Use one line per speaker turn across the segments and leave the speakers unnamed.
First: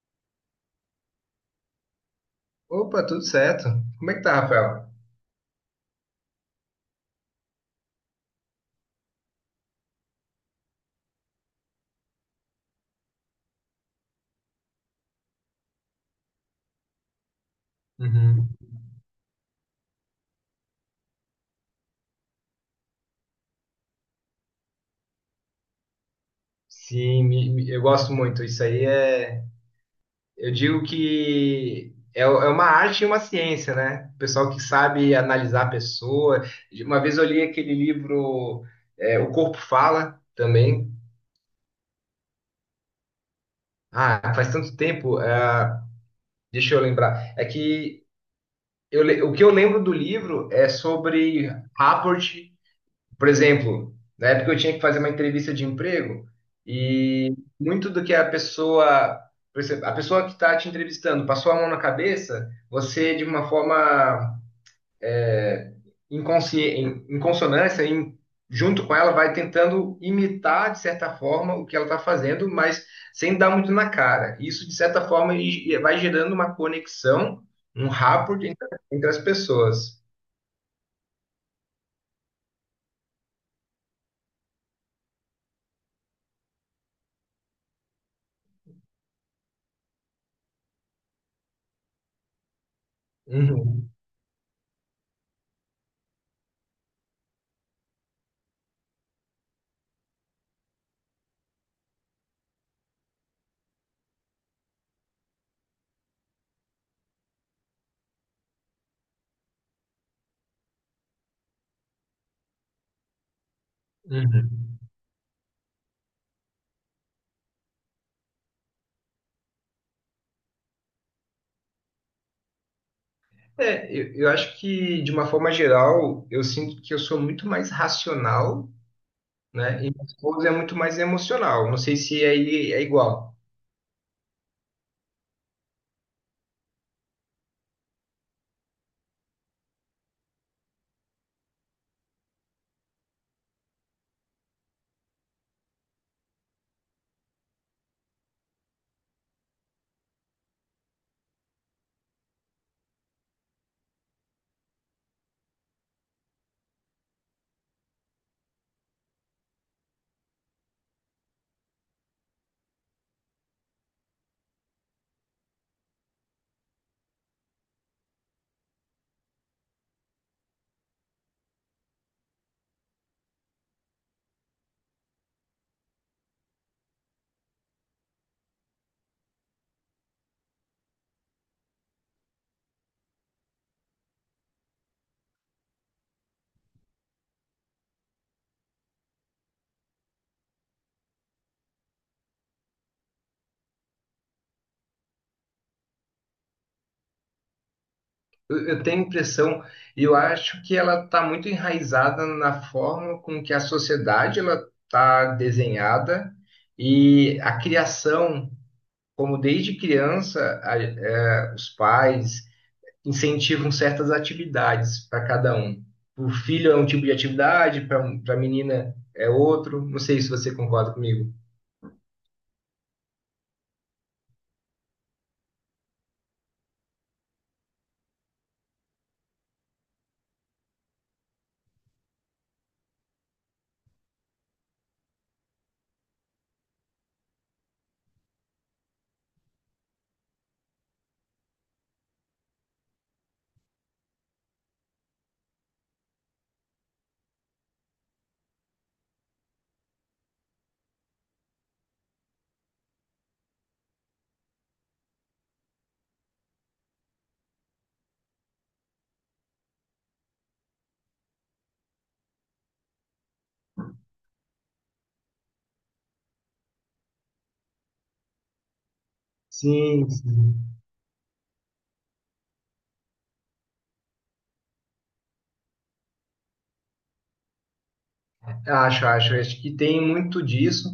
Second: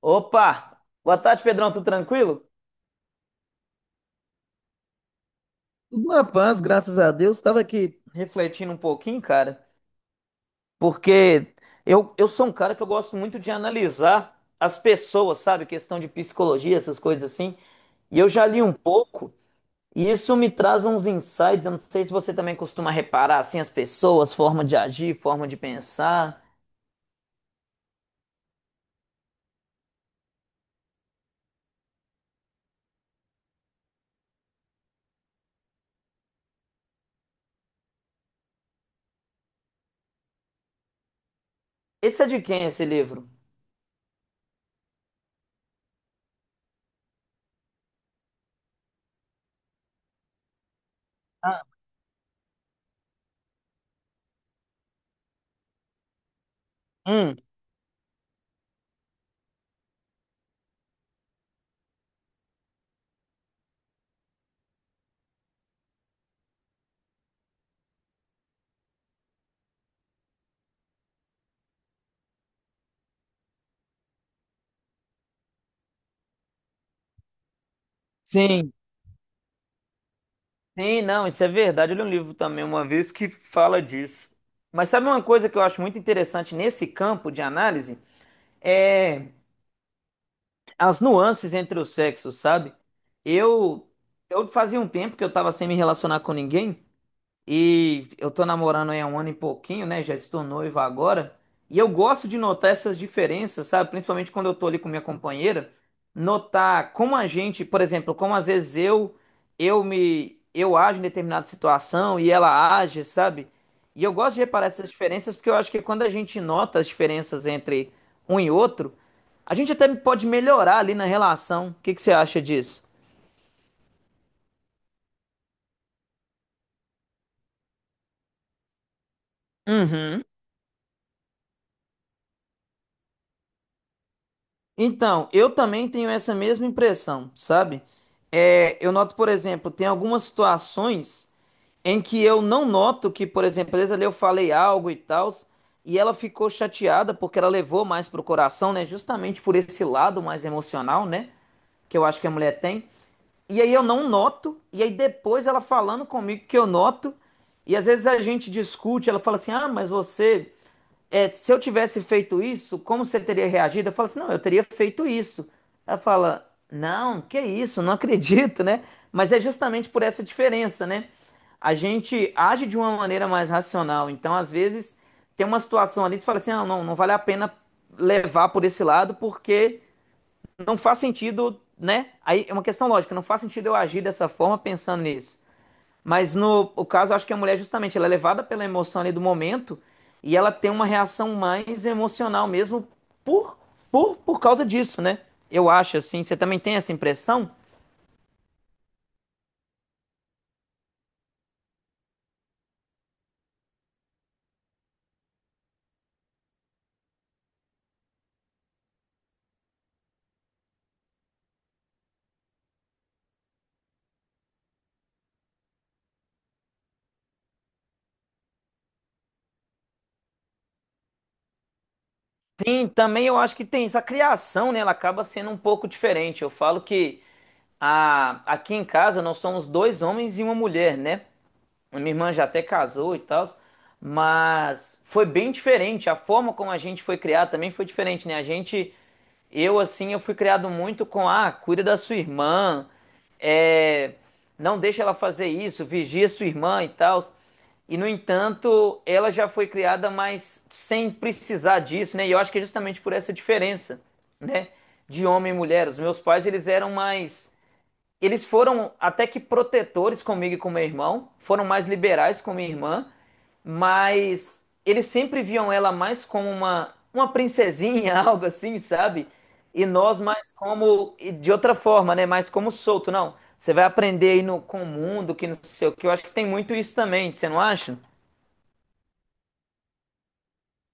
Opa! Boa tarde, Pedrão, tudo tranquilo?
Opa, tudo certo. Como é que tá, Rafael?
Tudo na paz, graças a Deus. Estava aqui refletindo um pouquinho, cara, porque eu sou um cara que eu gosto muito de analisar as pessoas, sabe? Questão de psicologia, essas coisas assim. E eu já
Uhum.
li um pouco, e isso me traz uns insights. Eu não sei se você também costuma reparar, assim, as pessoas, forma de agir, forma de pensar.
Sim, eu gosto muito. Isso aí é. Eu digo que é uma arte e uma ciência, né? O pessoal que sabe analisar a pessoa. Uma vez eu li aquele livro, O Corpo Fala, também.
Esse é de quem, esse livro?
Ah, faz tanto tempo. Deixa eu lembrar. É que o que eu lembro do livro é sobre
Ah,
rapport. Por exemplo, na época eu tinha que fazer uma entrevista de emprego e
hum,
muito do que a pessoa, por exemplo, a pessoa que está te entrevistando passou a mão na cabeça, você de uma forma inconsciente, em consonância, junto com ela, vai tentando imitar de certa forma o que ela está fazendo, mas sem dar muito na cara. Isso de certa forma e vai gerando uma conexão, um rapport entre,
sim.
entre as pessoas.
Sim, não, isso é verdade. Eu li um livro também uma vez que fala disso. Mas sabe uma coisa que eu acho muito interessante nesse campo de análise? É as nuances entre os sexos, sabe? Eu,
Uhum,
eu fazia um tempo que eu tava sem me relacionar com ninguém. E eu tô namorando aí há um ano e pouquinho, né? Já estou noivo agora. E eu gosto de notar essas diferenças, sabe? Principalmente quando eu tô ali com minha companheira, notar como a gente, por exemplo, como às vezes eu ajo em determinada situação e ela age, sabe? E eu gosto de reparar
uhum.
essas diferenças porque eu acho que quando a gente nota as diferenças entre um e outro, a gente até pode melhorar ali na relação. O que que você acha disso?
Eu acho que, de uma forma geral, eu sinto que eu sou muito mais racional, né? E minha
Uhum.
esposa é muito mais emocional. Não sei se aí é igual.
Então, eu também tenho essa mesma impressão, sabe? É, eu noto, por exemplo, tem algumas situações em que eu não noto que, por exemplo, às vezes ali eu falei algo e tal, e ela ficou chateada porque ela levou mais pro coração, né? Justamente por esse lado mais emocional, né? Que eu acho que a mulher tem. E aí eu não noto, e aí depois ela falando comigo que eu noto, e às vezes a gente discute, ela fala assim: ah, mas você é, se eu tivesse feito isso, como você teria reagido? Eu falo assim, não, eu teria feito isso. Ela fala, não, que isso, não acredito, né? Mas é justamente por essa diferença, né? A gente age de uma maneira mais racional. Então, às vezes, tem uma situação ali, você fala assim, ah, não, não vale a pena levar por esse lado, porque não faz sentido, né? Aí é uma questão lógica, não faz sentido eu agir dessa forma pensando nisso. Mas no o caso, acho que a mulher, justamente, ela é levada pela emoção ali do momento e ela tem uma reação mais emocional mesmo por, por causa disso, né? Eu acho, assim. Você também tem essa impressão?
Eu tenho a impressão, eu acho que ela está muito enraizada na forma com que a sociedade ela está desenhada e a criação, como desde criança, os pais incentivam certas atividades para cada um. Para o filho é um tipo de atividade, para a menina é outro. Não sei se você concorda comigo.
Sim, também eu acho que tem isso. A criação, né, ela acaba sendo um pouco diferente. Eu falo que a, aqui em casa nós somos dois homens e uma mulher, né? A minha irmã já até casou e tal, mas foi bem diferente. A forma como a gente foi criado também foi diferente, né? A gente, eu assim, eu fui criado muito com, ah, cuida da sua irmã, é, não deixa ela fazer isso, vigia sua irmã e tal. E, no entanto, ela já foi criada, mas sem precisar disso, né? E eu acho que é justamente por essa diferença, né? De homem e mulher. Os meus pais, eles eram mais. Eles foram até que protetores comigo e com meu irmão, foram mais liberais com minha irmã, mas eles sempre viam ela mais como uma princesinha, algo assim, sabe? E
Sim,
nós mais
sim.
como, e de outra forma, né? Mais como solto, não. Você vai aprender aí no, com o mundo, que não sei o que. Eu acho que tem muito isso também, você não acha?
Acho, acho. Acho que tem muito disso,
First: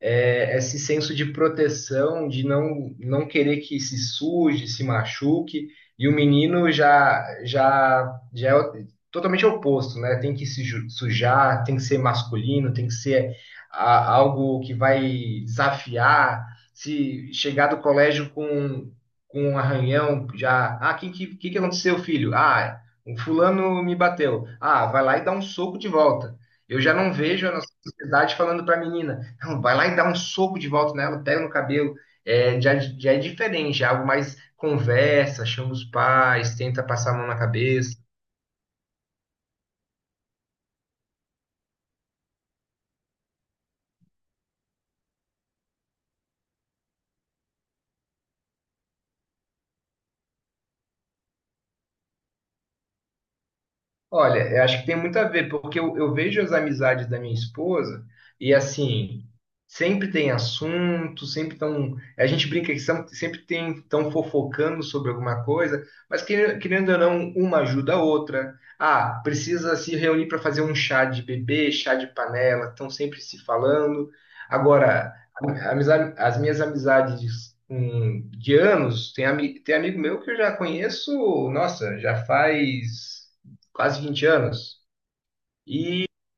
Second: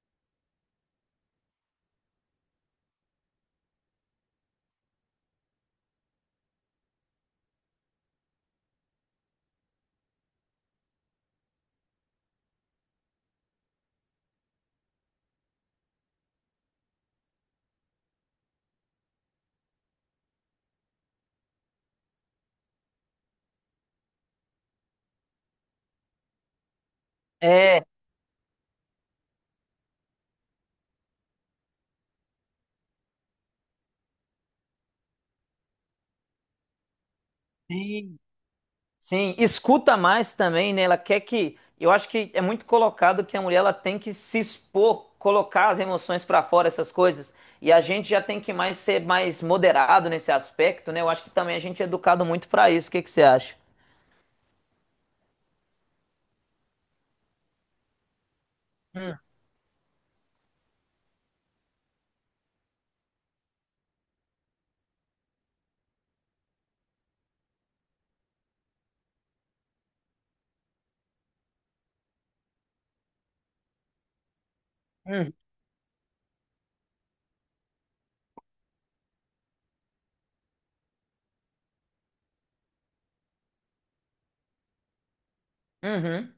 é, esse senso de proteção, de não querer que se suje, se machuque. E o menino já é totalmente oposto, né? Tem que se ju- sujar, tem que ser masculino, tem que ser algo que vai desafiar. Se chegar do colégio com um arranhão, já. Ah, o que aconteceu, filho? Ah, o fulano me bateu. Ah, vai lá e dá um soco de volta. Eu já não vejo a nossa
É,
sociedade falando para a menina, não, vai lá e dá um soco de volta nela, pega no cabelo. É, já é diferente, é algo mais conversa, chama os pais, tenta passar a mão na cabeça.
sim, sim. Escuta mais também, né? Ela quer que. Eu acho que é muito colocado que a mulher ela tem que se expor, colocar as emoções pra fora, essas coisas. E a gente já tem que mais ser mais moderado nesse aspecto, né? Eu acho que também a gente é educado muito pra isso. O que que você acha?
Olha, eu acho que tem muito a ver, porque eu vejo as amizades da minha esposa e assim, sempre tem assunto, sempre estão. A gente brinca que são- sempre tem estão fofocando sobre alguma coisa, mas querendo ou não, uma ajuda a outra. Ah, precisa se reunir para fazer um chá de bebê, chá de panela, estão sempre se falando. Agora,
Uhum,
as minhas amizades. De anos, tem amigo meu que eu já conheço, nossa, já faz quase 20 anos. E
uhum,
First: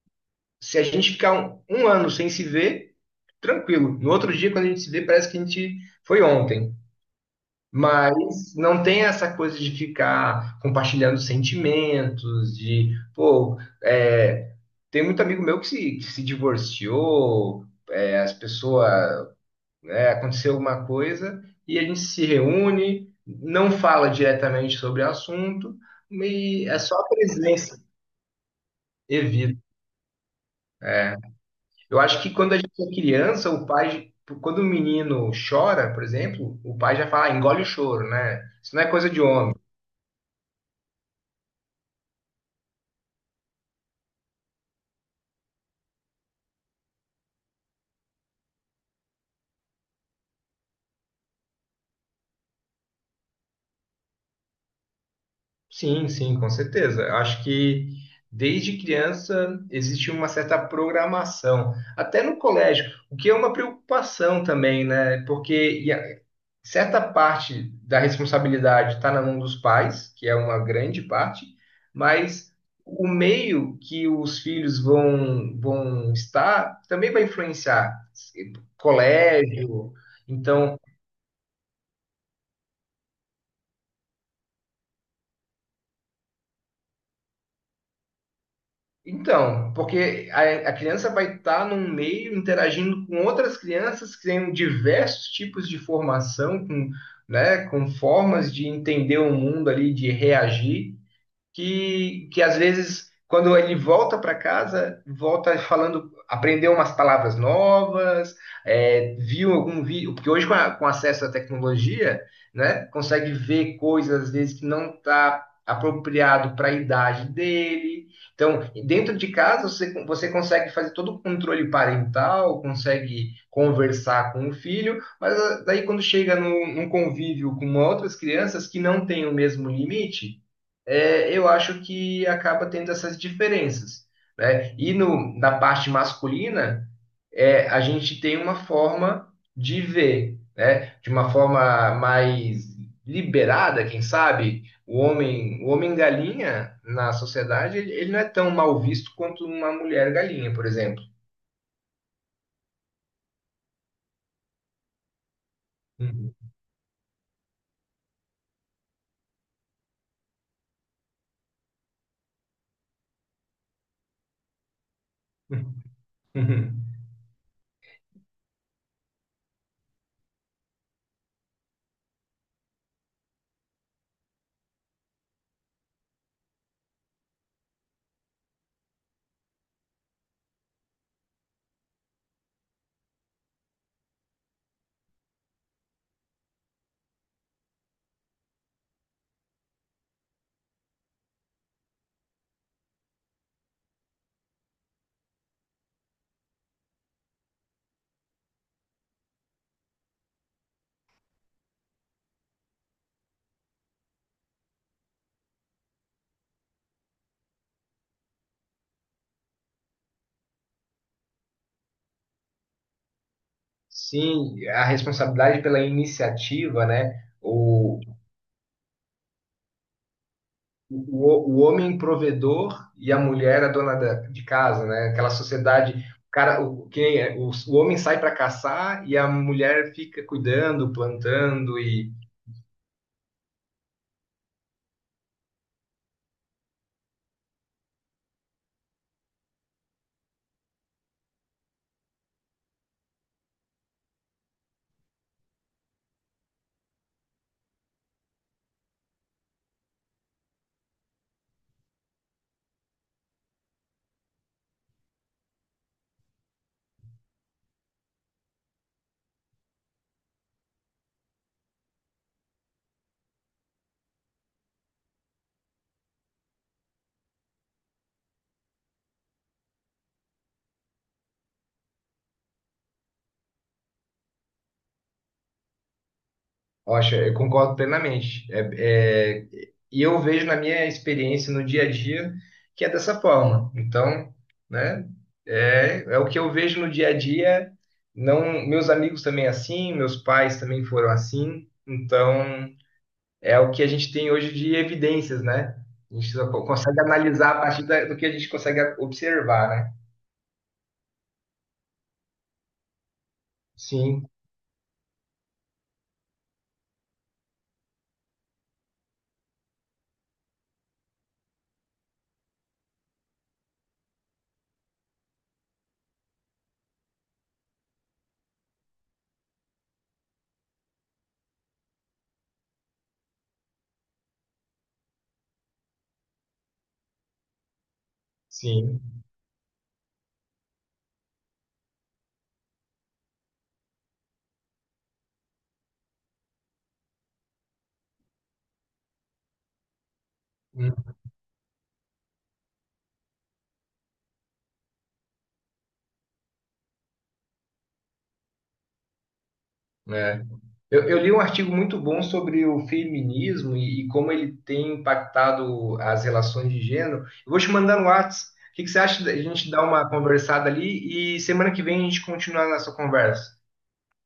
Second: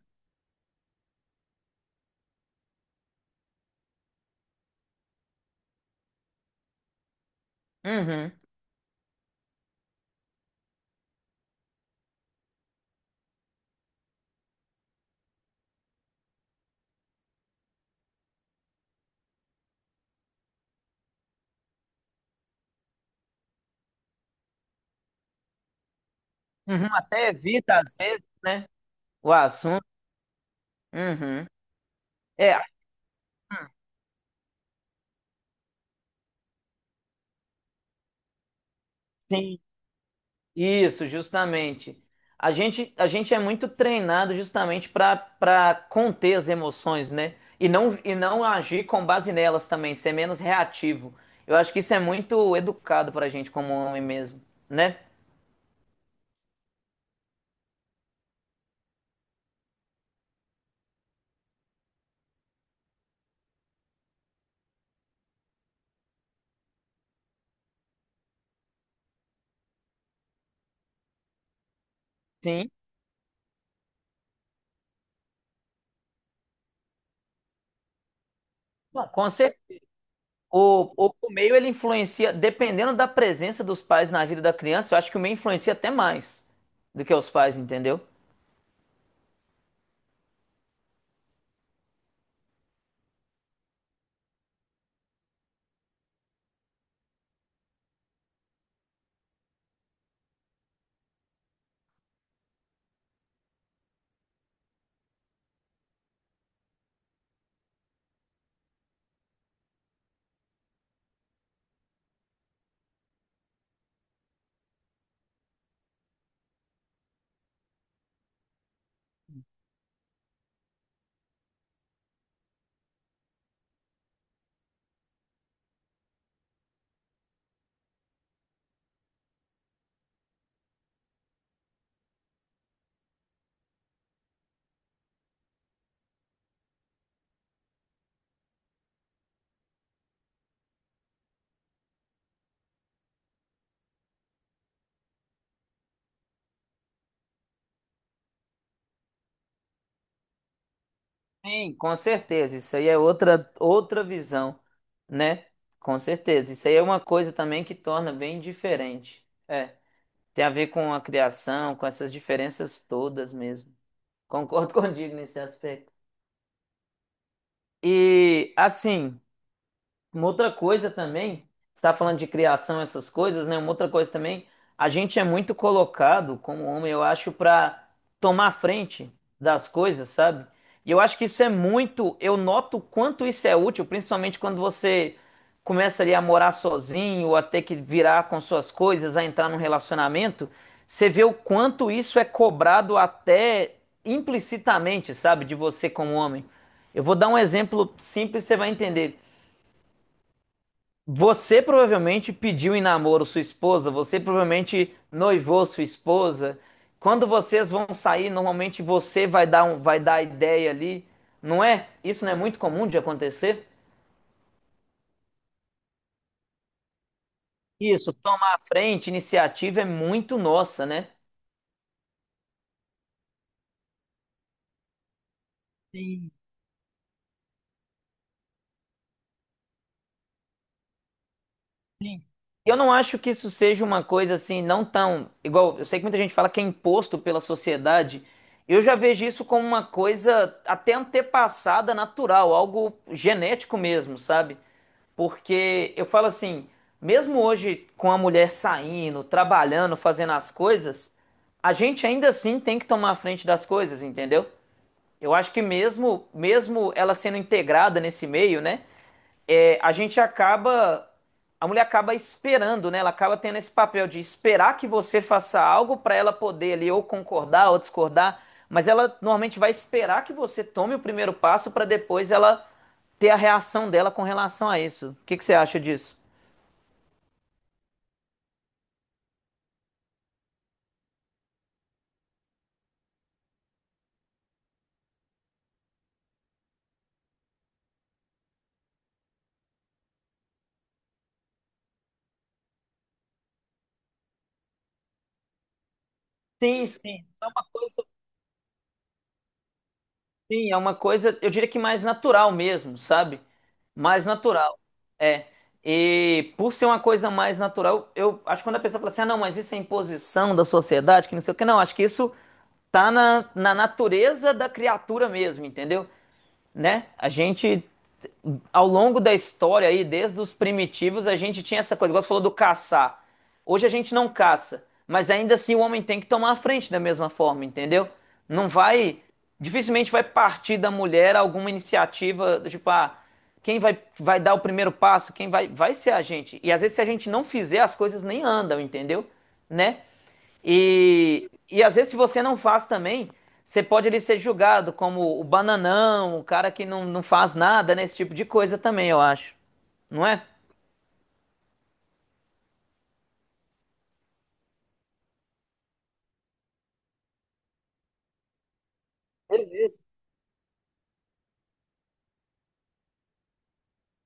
se a gente ficar um ano sem se ver, tranquilo. No outro dia, quando a gente se vê, parece que a gente foi ontem.
uhum.
Mas não tem essa coisa de ficar compartilhando sentimentos, de, pô, é, tem muito amigo meu que se divorciou, é, as pessoas, né, aconteceu alguma coisa e a gente se reúne, não fala diretamente sobre o assunto, e é
Uhum.
só a
Até
presença.
evita, às vezes, né? O
Evita.
assunto. Uhum.
Eu acho que quando a
É,
gente é criança, o
hum,
pai, quando o menino chora, por exemplo, o pai já fala, "Ah, engole o choro, né? Isso não é coisa de homem."
sim. Isso, justamente. A gente é muito treinado justamente para conter as emoções, né? E não agir com base nelas também, ser menos reativo. Eu acho que isso é muito educado para a gente como homem mesmo, né?
Sim, sim, com certeza. Eu acho que desde criança existe uma certa programação, até no colégio, o que é uma preocupação também, né? Porque e a- certa parte da responsabilidade está na mão dos pais, que é uma grande parte, mas
Sim.
o meio que os filhos vão estar também vai influenciar.
Bom,
Colégio, então,
o meio ele influencia, dependendo da presença dos pais na vida da criança, eu acho que o meio influencia até mais do que os pais, entendeu?
então, porque a criança vai estar num meio interagindo com outras crianças que têm diversos tipos de formação, com, né, com formas de entender o mundo ali, de reagir. Que às vezes, quando ele volta para casa, volta falando, aprendeu umas palavras novas, é, viu algum vídeo, porque hoje com acesso à tecnologia, né, consegue ver coisas, às vezes, que não está apropriado para a idade dele. Então, dentro de casa, você consegue fazer todo o controle parental, consegue conversar com o filho, mas ah, daí quando chega no, num convívio com outras crianças que não têm o mesmo limite, é, eu acho que acaba tendo essas diferenças, né? E no, na parte masculina, é, a gente tem uma forma de ver, né? De uma forma mais liberada, quem sabe? O homem galinha na sociedade, ele não é tão mal visto quanto uma mulher galinha, por exemplo.
Sim, com certeza. Isso aí é outra, outra visão, né? Com
Uhum.
certeza. Isso aí é uma coisa também que torna bem diferente. É, tem a ver com a criação, com essas diferenças todas mesmo. Concordo contigo nesse aspecto. E assim. Uma outra coisa também, você está falando de criação, essas coisas, né? Uma outra coisa também, a gente é muito colocado como homem, eu acho, para tomar frente das coisas, sabe? E eu acho que isso é muito, eu noto o quanto isso é útil, principalmente quando você começa ali a morar sozinho, a ter que virar com suas coisas, a entrar num relacionamento, você vê o quanto isso é cobrado até implicitamente, sabe, de você como homem. Eu vou dar um exemplo simples, você vai entender. Você provavelmente pediu em namoro sua esposa, você provavelmente noivou sua esposa. Quando vocês vão sair, normalmente você vai dar um, vai dar a ideia ali, não é? Isso não é muito comum de acontecer?
Sim, a responsabilidade pela iniciativa, né?
Isso, tomar a frente, iniciativa é muito nossa, né?
o, o homem provedor e a mulher a de casa, né? Aquela sociedade, o cara, o, que nem é, o homem sai para caçar e a mulher fica cuidando, plantando e,
Sim. E eu não acho que isso seja uma coisa assim, não tão igual. Eu sei que muita gente fala que é imposto pela sociedade. Eu já vejo isso como uma coisa até antepassada natural, algo genético mesmo, sabe? Porque eu falo assim, mesmo hoje com a mulher saindo, trabalhando, fazendo as coisas, a gente ainda assim tem que tomar a frente das coisas, entendeu? Eu acho que mesmo, mesmo ela sendo integrada nesse meio, né? É, a gente acaba, a mulher acaba esperando, né? Ela acaba tendo esse papel de esperar que você faça algo para ela poder ali ou concordar ou discordar, mas ela normalmente vai esperar que você tome o primeiro passo para depois ela ter a reação dela com relação a isso. O que que você acha disso?
poxa, eu concordo plenamente. E eu vejo na minha experiência no dia a dia que é dessa forma. Então, né? É, é o que eu vejo no dia a dia. Não, meus amigos também é assim, meus pais também foram assim. Então é o que a gente tem hoje de evidências, né? A gente só
Sim,
consegue
sim. É
analisar a
uma
partir
coisa.
do que a gente consegue observar, né?
Sim, é uma coisa, eu diria que mais natural mesmo, sabe? Mais
Sim,
natural. É. E por ser uma coisa mais natural, eu acho que quando a pessoa fala assim, ah, não, mas isso é imposição da sociedade, que não sei o que, não, acho que isso tá na, na natureza da criatura mesmo, entendeu? Né? A gente, ao longo da história aí, desde os primitivos, a gente tinha essa coisa, igual você falou do caçar. Hoje a gente não caça, mas ainda assim o homem tem que tomar a frente da mesma forma, entendeu? Não
sim.
vai, dificilmente vai partir da mulher alguma iniciativa, tipo, ah, quem vai, vai dar o primeiro passo, quem vai, vai ser a gente. E às vezes se a gente não fizer, as coisas nem andam, entendeu? Né?
Hum,
E às vezes se você não faz também, você pode ali ser julgado como o bananão, o cara que não, não faz nada, né? Esse tipo de coisa também, eu acho. Não
é.
é?
Eu li um artigo muito bom sobre o feminismo e como ele tem impactado as relações de gênero. Eu vou te mandar no Whats. O que você acha da gente dar
Beleza.
uma conversada ali e semana que vem a gente continua a nossa conversa?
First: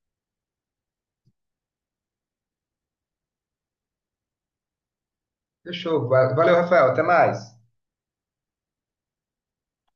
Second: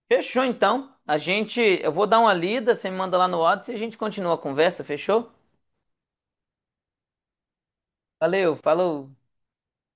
Fechou então. A gente, eu vou dar uma lida, você me manda lá no WhatsApp e a gente continua a conversa, fechou?
Fechou. Valeu, Rafael. Até mais.
Valeu, falou.